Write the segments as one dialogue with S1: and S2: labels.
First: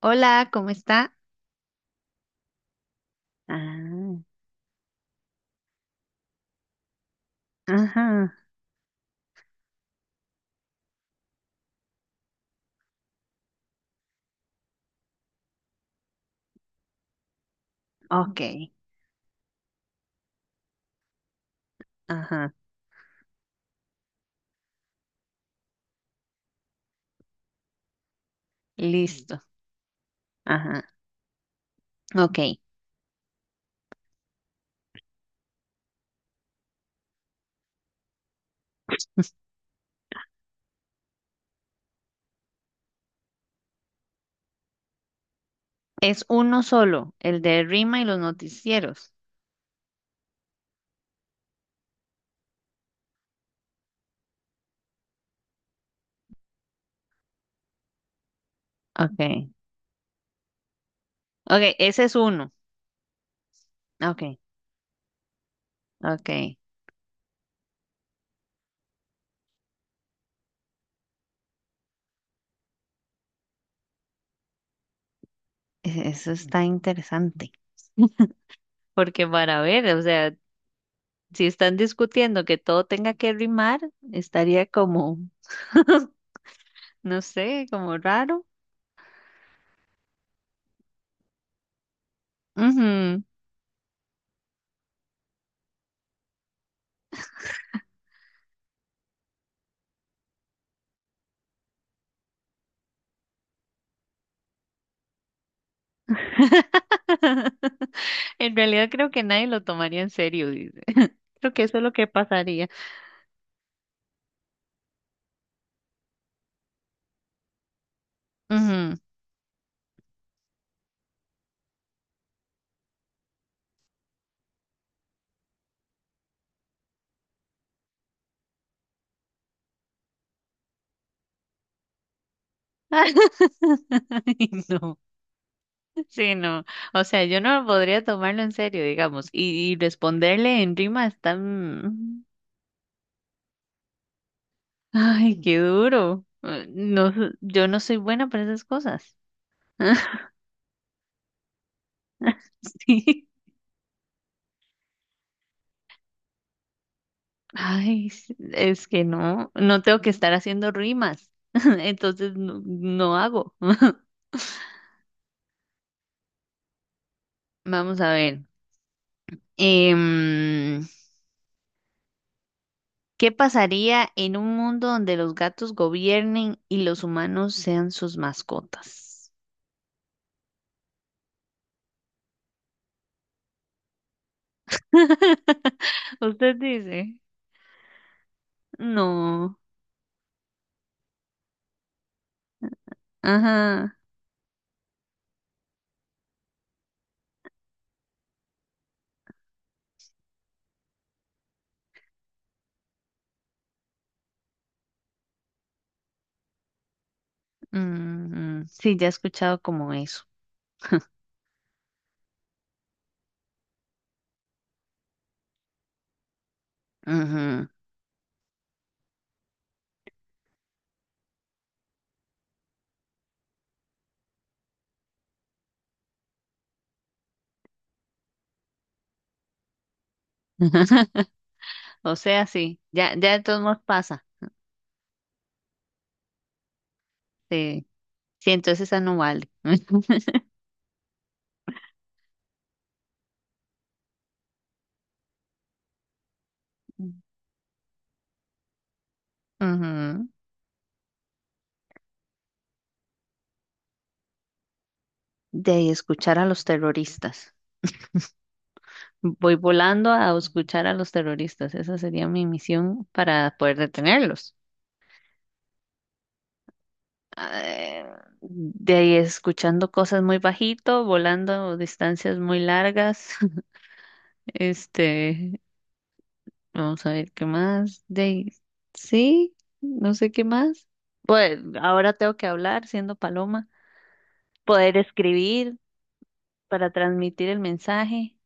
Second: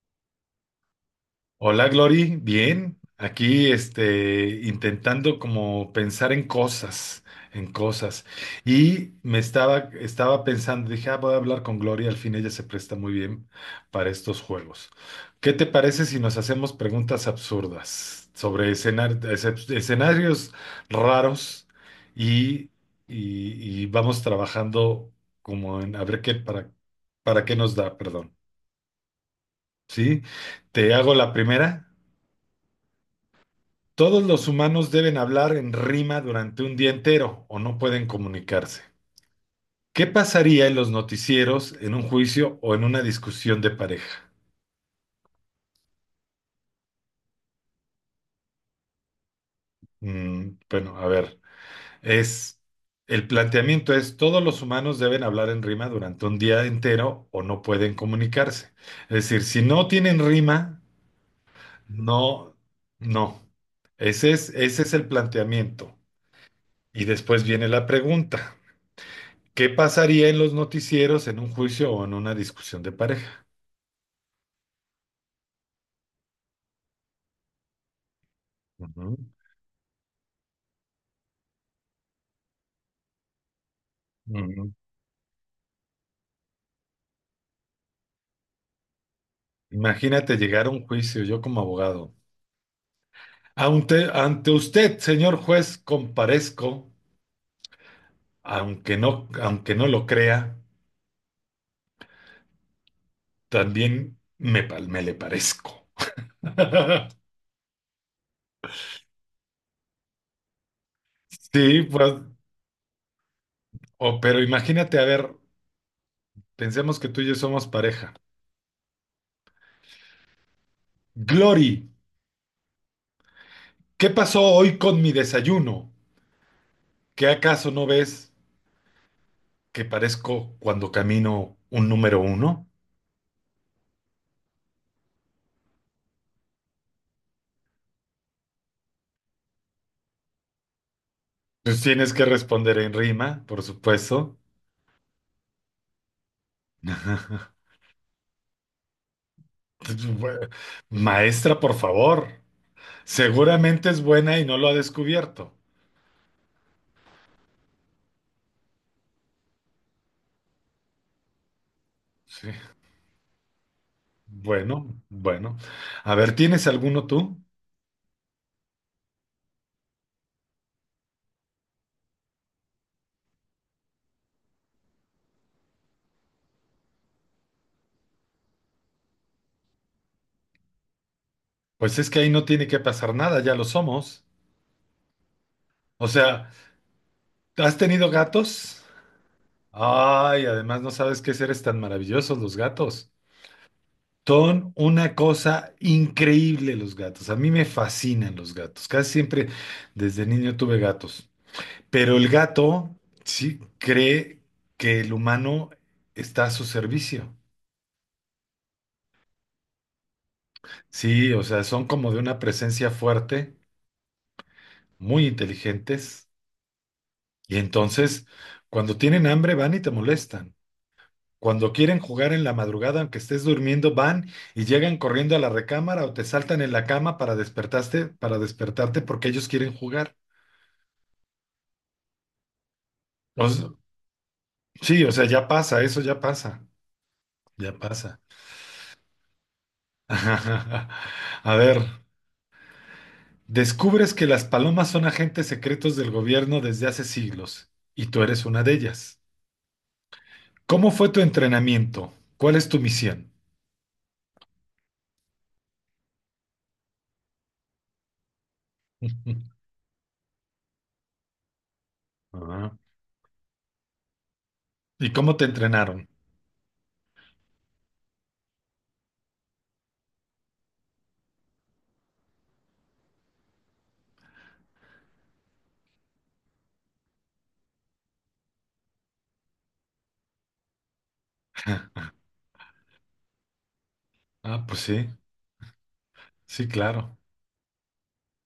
S1: Hola, ¿cómo está?
S2: Hola Glory, bien, aquí
S1: Ah,
S2: intentando como pensar en cosas.
S1: ajá,
S2: Y me estaba pensando, dije, ah, voy a hablar con Glory, al fin ella se presta muy bien para estos juegos. ¿Qué te parece si nos hacemos preguntas absurdas
S1: ok,
S2: sobre escenarios raros
S1: ajá,
S2: y, y- y vamos trabajando como en, a ver qué, para qué nos da, perdón,
S1: listo,
S2: ¿sí?
S1: ajá,
S2: Te hago la primera.
S1: ok.
S2: Todos los humanos deben hablar en rima durante un día entero o no pueden comunicarse. ¿Qué pasaría en los noticieros, en un juicio o en una discusión de pareja?
S1: Es uno solo, el de Rima y los noticieros.
S2: Bueno, a ver, es el planteamiento es todos los humanos deben hablar en rima durante un día entero o no pueden comunicarse. Es decir,
S1: Ok,
S2: si no tienen rima,
S1: ok, ese es uno.
S2: no, no.
S1: Ok,
S2: Ese es el planteamiento.
S1: ok.
S2: Y después viene la pregunta. ¿Qué pasaría en los noticieros, en un juicio o en una discusión de pareja?
S1: Eso está interesante.
S2: Ujú,
S1: Porque para ver, o sea, si están discutiendo que todo tenga que rimar, estaría
S2: ujú.
S1: como, no sé, como raro.
S2: Imagínate llegar a un juicio, yo como abogado. Ante usted, señor juez, comparezco, aunque no lo crea, también me le parezco.
S1: En realidad creo que nadie lo tomaría en serio, dice. Creo que eso es
S2: Sí,
S1: lo que
S2: pues,
S1: pasaría.
S2: pero imagínate, a ver, pensemos que tú y yo somos pareja.
S1: Ujú.
S2: Glory, ¿qué pasó hoy con mi desayuno? ¿Qué acaso no ves que parezco cuando camino un número uno?
S1: Ay, no, sí, no. O sea, yo no podría tomarlo en serio, digamos, y responderle en rima es
S2: Pues tienes
S1: tan...
S2: que responder en rima, por supuesto.
S1: Ay, qué duro. No, yo no soy buena para esas cosas.
S2: Maestra, por favor.
S1: Sí.
S2: Seguramente es buena y no lo ha descubierto.
S1: Ay, es que no, no tengo que estar haciendo rimas. Entonces
S2: Sí.
S1: no, no hago.
S2: Bueno, bueno. A ver, ¿tienes alguno tú?
S1: Vamos a ver. Em, ¿Qué pasaría en un mundo donde los gatos gobiernen y los humanos sean sus mascotas?
S2: Pues es que ahí no tiene que pasar nada, ya lo somos. O sea,
S1: Usted dice,
S2: ¿has tenido gatos?
S1: no,
S2: Ay, además no sabes qué seres tan maravillosos los gatos.
S1: ajá,
S2: Son una cosa increíble los gatos. A mí me fascinan los gatos. Casi siempre desde niño tuve gatos. Pero el gato sí cree que el humano está a su servicio.
S1: mm, sí, ya he escuchado como eso.
S2: Sí, o sea, son como de una presencia fuerte, muy inteligentes. Y
S1: Ujú.
S2: entonces, cuando tienen hambre, van y te molestan. Cuando quieren jugar en la madrugada, aunque estés durmiendo, van y llegan corriendo a la recámara o te saltan en la cama para despertarte porque ellos quieren jugar.
S1: O sea, sí, ya, ya de
S2: O
S1: todos
S2: s-
S1: modos pasa.
S2: sí, o sea, ya pasa, eso ya pasa, ya
S1: Sí,
S2: pasa.
S1: sí, entonces esa no vale.
S2: A ver, descubres que las palomas son agentes secretos del gobierno desde hace siglos y tú eres una de ellas.
S1: Ujú.
S2: ¿Cómo fue tu entrenamiento? ¿Cuál es tu misión?
S1: De ahí escuchar a los terroristas. Voy volando a escuchar a los terroristas. Esa sería mi
S2: Ah,
S1: misión para poder detenerlos.
S2: ¿y cómo te entrenaron?
S1: eh, de ahí escuchando cosas muy bajito, volando distancias muy largas. Este, vamos a ver qué más. De ahí, sí, no sé qué más. Pues ahora tengo que hablar siendo paloma,
S2: Ah, pues
S1: poder
S2: sí,
S1: escribir
S2: sí,
S1: para
S2: claro.
S1: transmitir el mensaje.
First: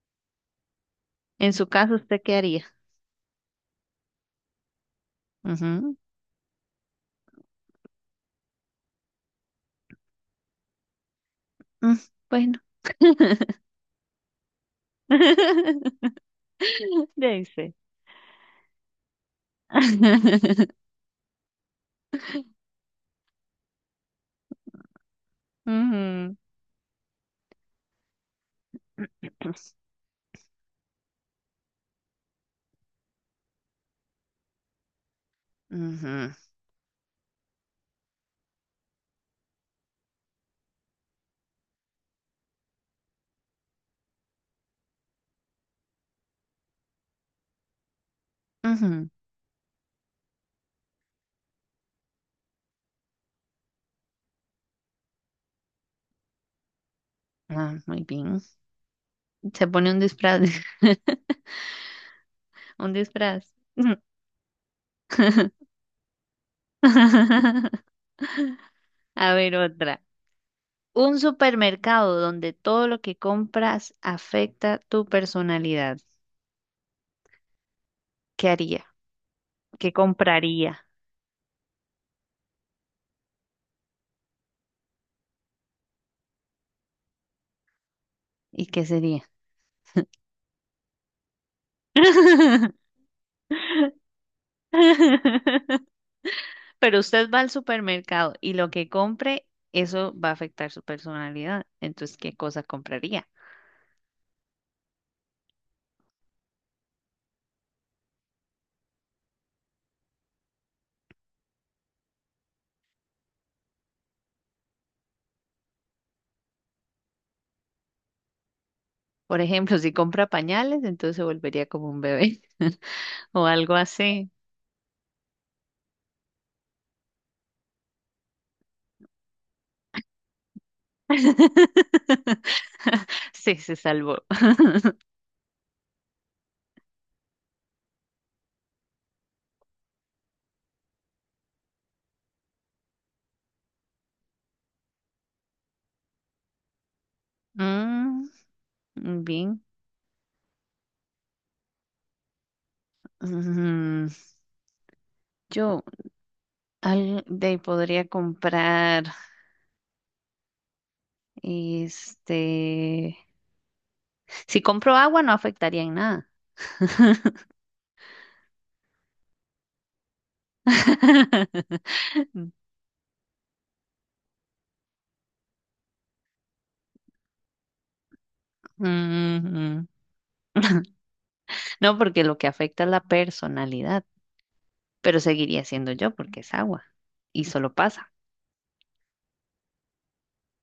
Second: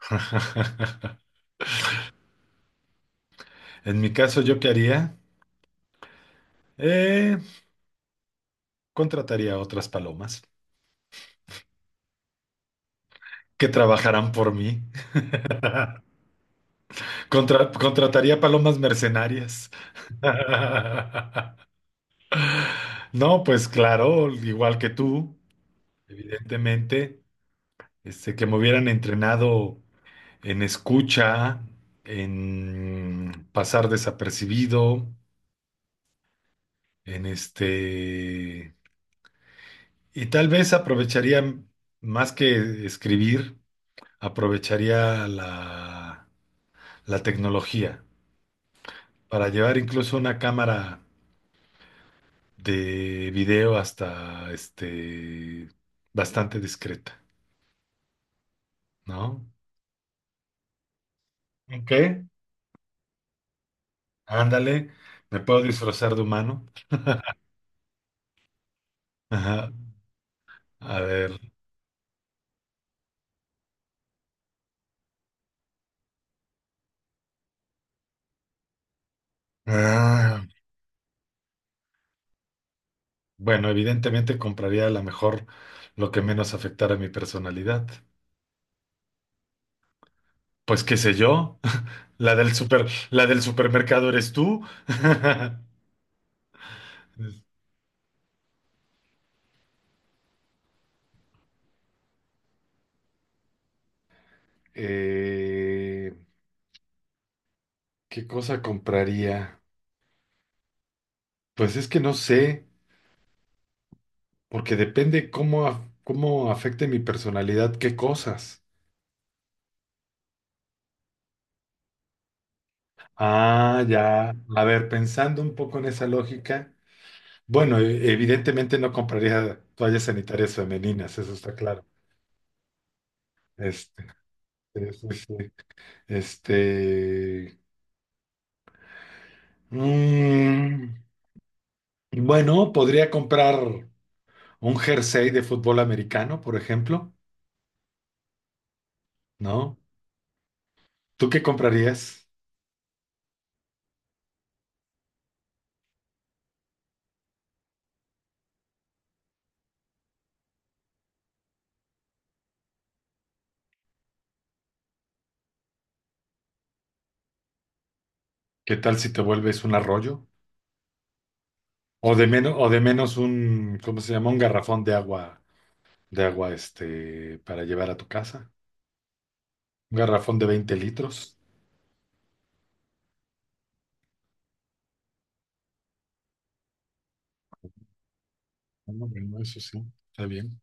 S1: En su caso, ¿usted qué haría?
S2: En mi caso, ¿yo qué haría?
S1: Ujú,
S2: Eh, Contrataría a otras palomas
S1: mm, bueno,
S2: que trabajarán por mí.
S1: de ahí sé.
S2: Contrataría palomas mercenarias. No, pues claro, igual que tú,
S1: Ujú,
S2: evidentemente, que me hubieran entrenado en escucha, en pasar desapercibido,
S1: ujú,
S2: en este, y tal vez aprovecharía más que escribir, aprovecharía la tecnología
S1: ujú.
S2: para llevar incluso una cámara de video hasta bastante discreta,
S1: Ah, muy bien.
S2: ¿no?
S1: Se pone un disfraz.
S2: Ok.
S1: Un disfraz.
S2: Ándale, me puedo disfrazar de humano.
S1: A ver
S2: Ajá,
S1: otra.
S2: a
S1: Un
S2: ver.
S1: supermercado donde todo lo que compras afecta tu personalidad. ¿Qué haría? ¿Qué
S2: Ah,
S1: compraría?
S2: bueno, evidentemente compraría a lo mejor lo que menos afectara a mi personalidad.
S1: ¿Y qué sería?
S2: Pues qué sé yo, la del supermercado eres tú.
S1: Pero usted va al supermercado y lo que compre, eso va a afectar su personalidad. Entonces, ¿qué cosa compraría?
S2: Eh, ¿Qué cosa compraría? Pues es que no sé. Porque depende cómo afecte mi personalidad, qué cosas.
S1: Por ejemplo, si compra pañales, entonces se volvería como un bebé o algo
S2: Ah,
S1: así.
S2: ya. A ver, pensando un poco en esa lógica, bueno, evidentemente no compraría toallas sanitarias femeninas, eso está claro.
S1: Sí, se
S2: Este,
S1: salvó.
S2: sí, sí, sí. Este, mm, bueno, podría comprar un jersey de fútbol americano, por ejemplo,
S1: Mm, bien.
S2: ¿no? ¿Tú qué comprarías?
S1: Mm, yo al, de ahí podría comprar, este, si compro agua no afectaría en nada.
S2: ¿Qué tal si te vuelves un arroyo? O de menos un, ¿cómo se llama? Un garrafón de agua, para llevar a tu casa.
S1: Ujú.
S2: Un garrafón de 20 litros.
S1: No, porque lo que afecta es la personalidad, pero seguiría siendo yo porque es agua y solo pasa
S2: Bueno, bueno, eso sí, está bien.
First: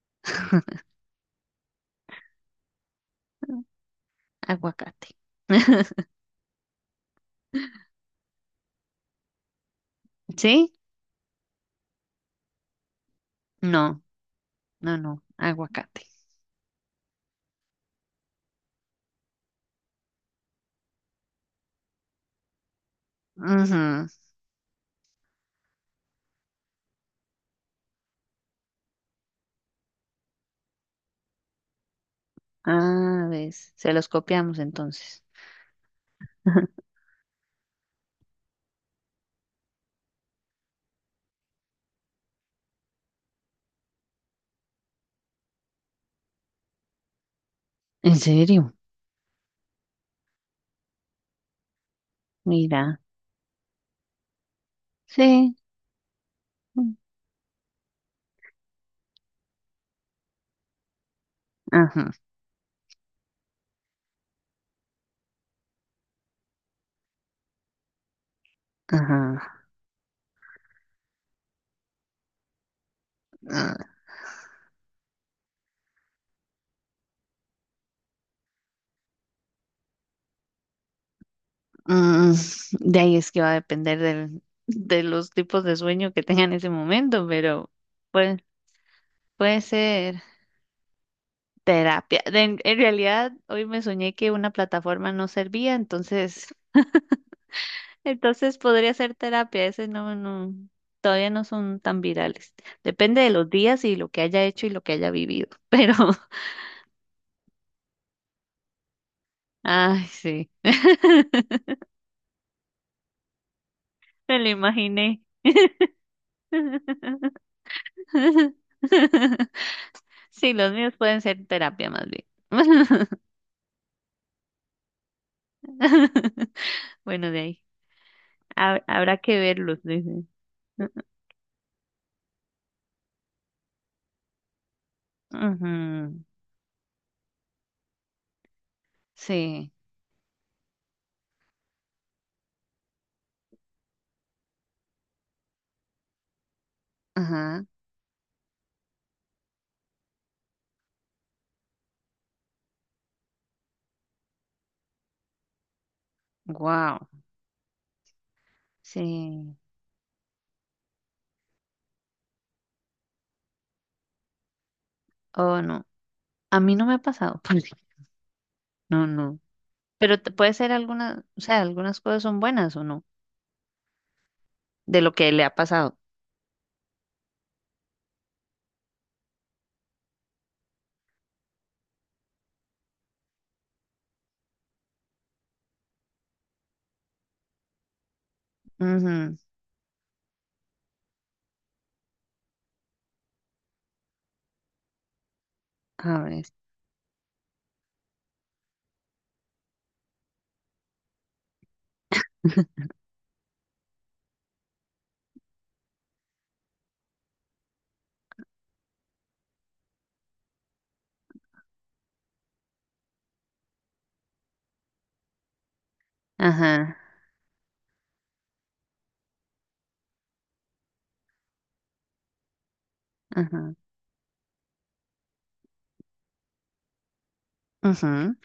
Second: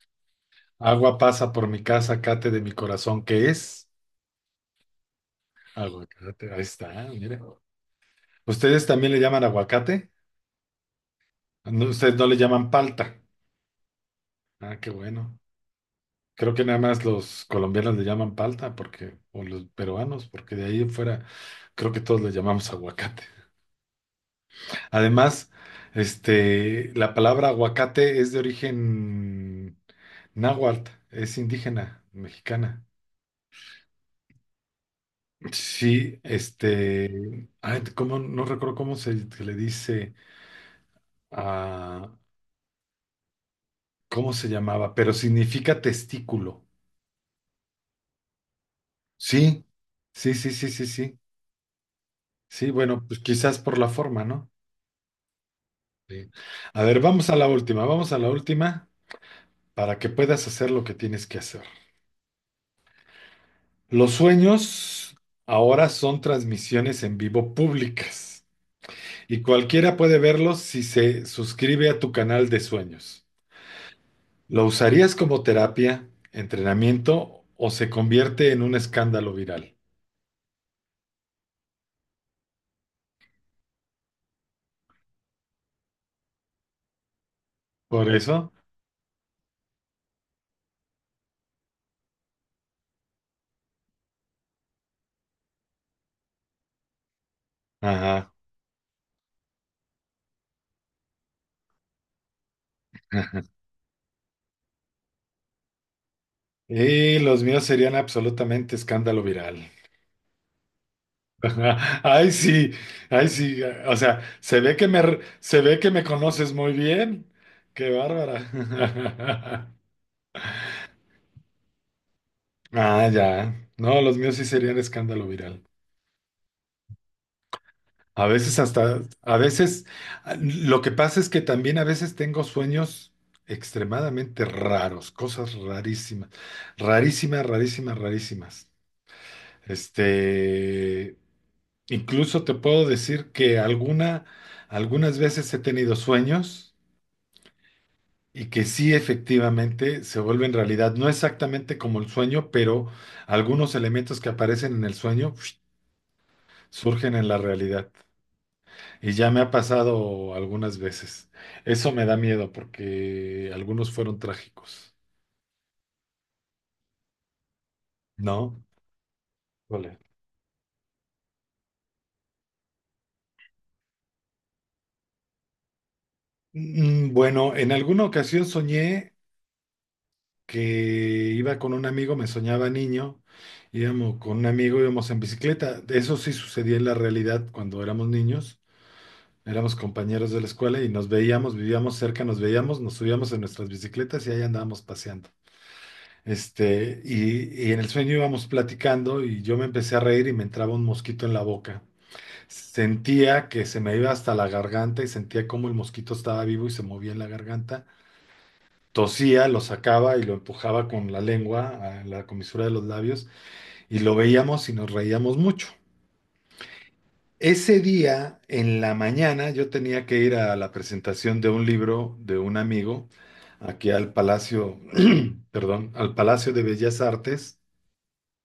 S2: Agua pasa por mi casa, cate de mi corazón, ¿qué es?
S1: aguacate.
S2: Aguacate, ahí está, mire. ¿Ustedes también le llaman aguacate?
S1: ¿Sí?
S2: No, ustedes no le llaman palta.
S1: No,
S2: Ah, qué
S1: no, no,
S2: bueno.
S1: aguacate.
S2: Creo que nada más los colombianos le llaman palta, porque, o los peruanos, porque de ahí en fuera, creo que todos le llamamos aguacate.
S1: Ujú.
S2: Además, la palabra aguacate es de origen náhuatl, es indígena mexicana.
S1: Ah, ves, se los copiamos entonces.
S2: Sí, ay, no recuerdo cómo se le dice a, cómo se llamaba, pero significa testículo.
S1: ¿En serio?
S2: Sí, sí, sí, sí, sí, sí. Sí,
S1: Mira,
S2: bueno, pues quizás por la forma, ¿no?
S1: sí.
S2: Sí. A ver, vamos a la última para que puedas hacer lo que tienes que hacer.
S1: Ajá,
S2: Los sueños ahora son transmisiones en vivo públicas y
S1: ajá.
S2: cualquiera puede verlos si se suscribe a tu canal de sueños.
S1: Ah,
S2: ¿Lo usarías como terapia, entrenamiento o se convierte en un escándalo viral?
S1: mm, de ahí es que va a depender del, de los tipos de sueño que tenga en ese momento, pero
S2: Por
S1: puede,
S2: eso,
S1: puede ser terapia. De- en realidad, hoy me soñé que una plataforma no servía, entonces,
S2: ajá.
S1: entonces podría ser terapia. Ese no, no, todavía no son tan virales. Depende de
S2: Ajá.
S1: los días y lo que haya hecho y lo que haya vivido. Pero,
S2: Y los míos serían absolutamente escándalo viral.
S1: ay, sí,
S2: Ajá. Ay, sí, ay, sí. O sea,
S1: me lo
S2: se ve que me,
S1: imaginé.
S2: se ve que me conoces muy bien. Qué bárbara.
S1: Sí, los míos pueden ser terapia más bien.
S2: Ah, ya. No, los míos sí serían escándalo viral.
S1: Bueno, de ahí. Habrá
S2: A
S1: que verlos,
S2: veces,
S1: dice.
S2: ah, lo que pasa es que también a veces tengo sueños extremadamente raros, cosas
S1: Ujú,
S2: rarísimas, rarísimas, rarísimas, rarísimas.
S1: sí,
S2: Este, Incluso te puedo decir que algunas veces he tenido sueños
S1: ajá,
S2: y que sí efectivamente se vuelven realidad. No exactamente como el sueño, pero algunos elementos que aparecen en el sueño
S1: wow,
S2: surgen en la realidad. Y ya me ha
S1: sí,
S2: pasado algunas veces. Eso me da miedo porque algunos fueron trágicos,
S1: oh no, a mí no me ha pasado, pues,
S2: ¿no?
S1: no, no,
S2: Vale.
S1: puede ser alguna, o sea, algunas cosas son buenas o no, de lo que le ha pasado,
S2: Bueno, en alguna ocasión soñé que iba con un amigo, me soñaba niño, íbamos con un amigo, íbamos en bicicleta. Eso sí sucedía en la realidad cuando éramos niños,
S1: ujú,
S2: éramos compañeros de la escuela y nos veíamos, vivíamos cerca, nos veíamos, nos subíamos en nuestras bicicletas y ahí andábamos paseando.
S1: a ver,
S2: Y en el sueño íbamos platicando y yo me empecé a reír y me entraba un mosquito en la boca. Sentía que se me iba hasta la garganta y sentía como el mosquito estaba vivo y se movía en la garganta. Tosía, lo sacaba y lo empujaba con la lengua a la comisura de los labios y lo veíamos y nos reíamos mucho.
S1: ajá,
S2: Ese día, en la mañana, yo tenía que ir a la presentación de un libro de un amigo
S1: ajá,
S2: aquí al Palacio, perdón, al Palacio de Bellas Artes,
S1: ujú,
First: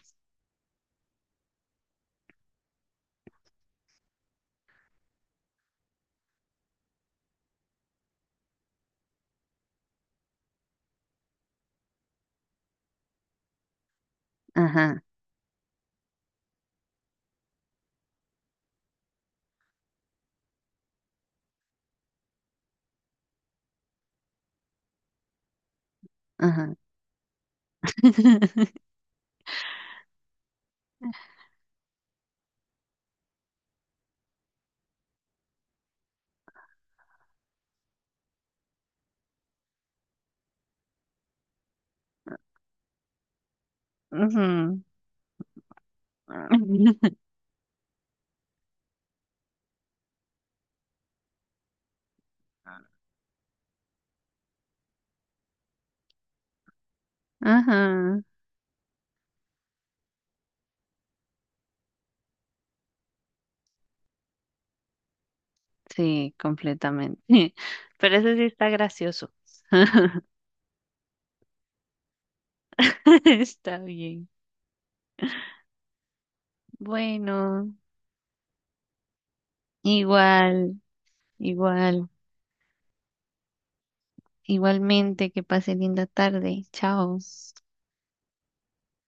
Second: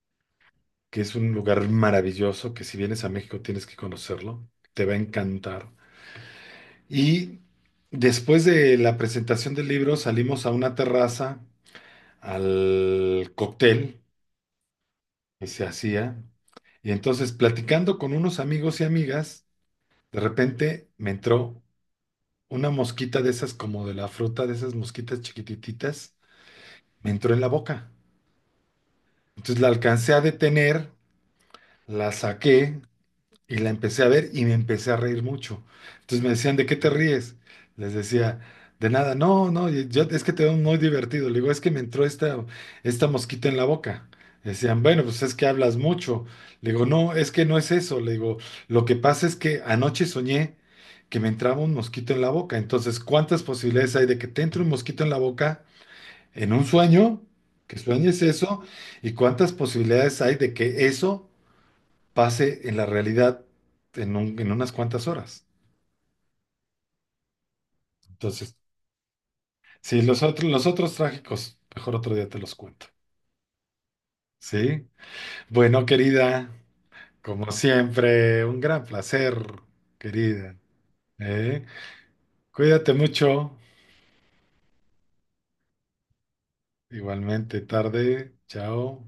S2: que es un lugar maravilloso, que si vienes a México tienes que conocerlo, te va a encantar. Y después de la presentación del libro salimos a una terraza, al cóctel
S1: ajá,
S2: que se hacía, y entonces platicando con unos amigos y amigas, de repente me entró una mosquita de esas como de la fruta, de esas mosquitas chiquitititas,
S1: ajá,
S2: me entró en la boca. Entonces la alcancé a detener, la saqué y la empecé a ver y me empecé a reír mucho. Entonces me decían, ¿de qué te ríes? Les decía, de nada, no, no, y yo, es que te veo muy divertido. Le digo, es que me entró esta mosquita en la boca.
S1: ujú,
S2: Decían, bueno, pues es que hablas mucho. Le digo, no, es que no es eso. Le digo, lo que pasa es que anoche soñé que me entraba un mosquito en la boca. Entonces, ¿cuántas posibilidades hay de que te entre un mosquito en la boca en un sueño? Que
S1: ajá,
S2: sueñes eso. ¿Y cuántas posibilidades hay de que eso pase en la realidad en, en unas cuantas horas?
S1: sí, completamente, pero eso sí
S2: Entonces,
S1: está gracioso,
S2: sí, los otros trágicos, mejor otro día te los cuento.
S1: está bien.
S2: ¿Sí? Bueno, querida, como
S1: Bueno,
S2: siempre, un gran placer, querida.
S1: igual,
S2: ¿Eh?
S1: igual,
S2: Cuídate mucho.
S1: igualmente, que pase linda tarde. Chao.
S2: Igualmente, tarde. Chao.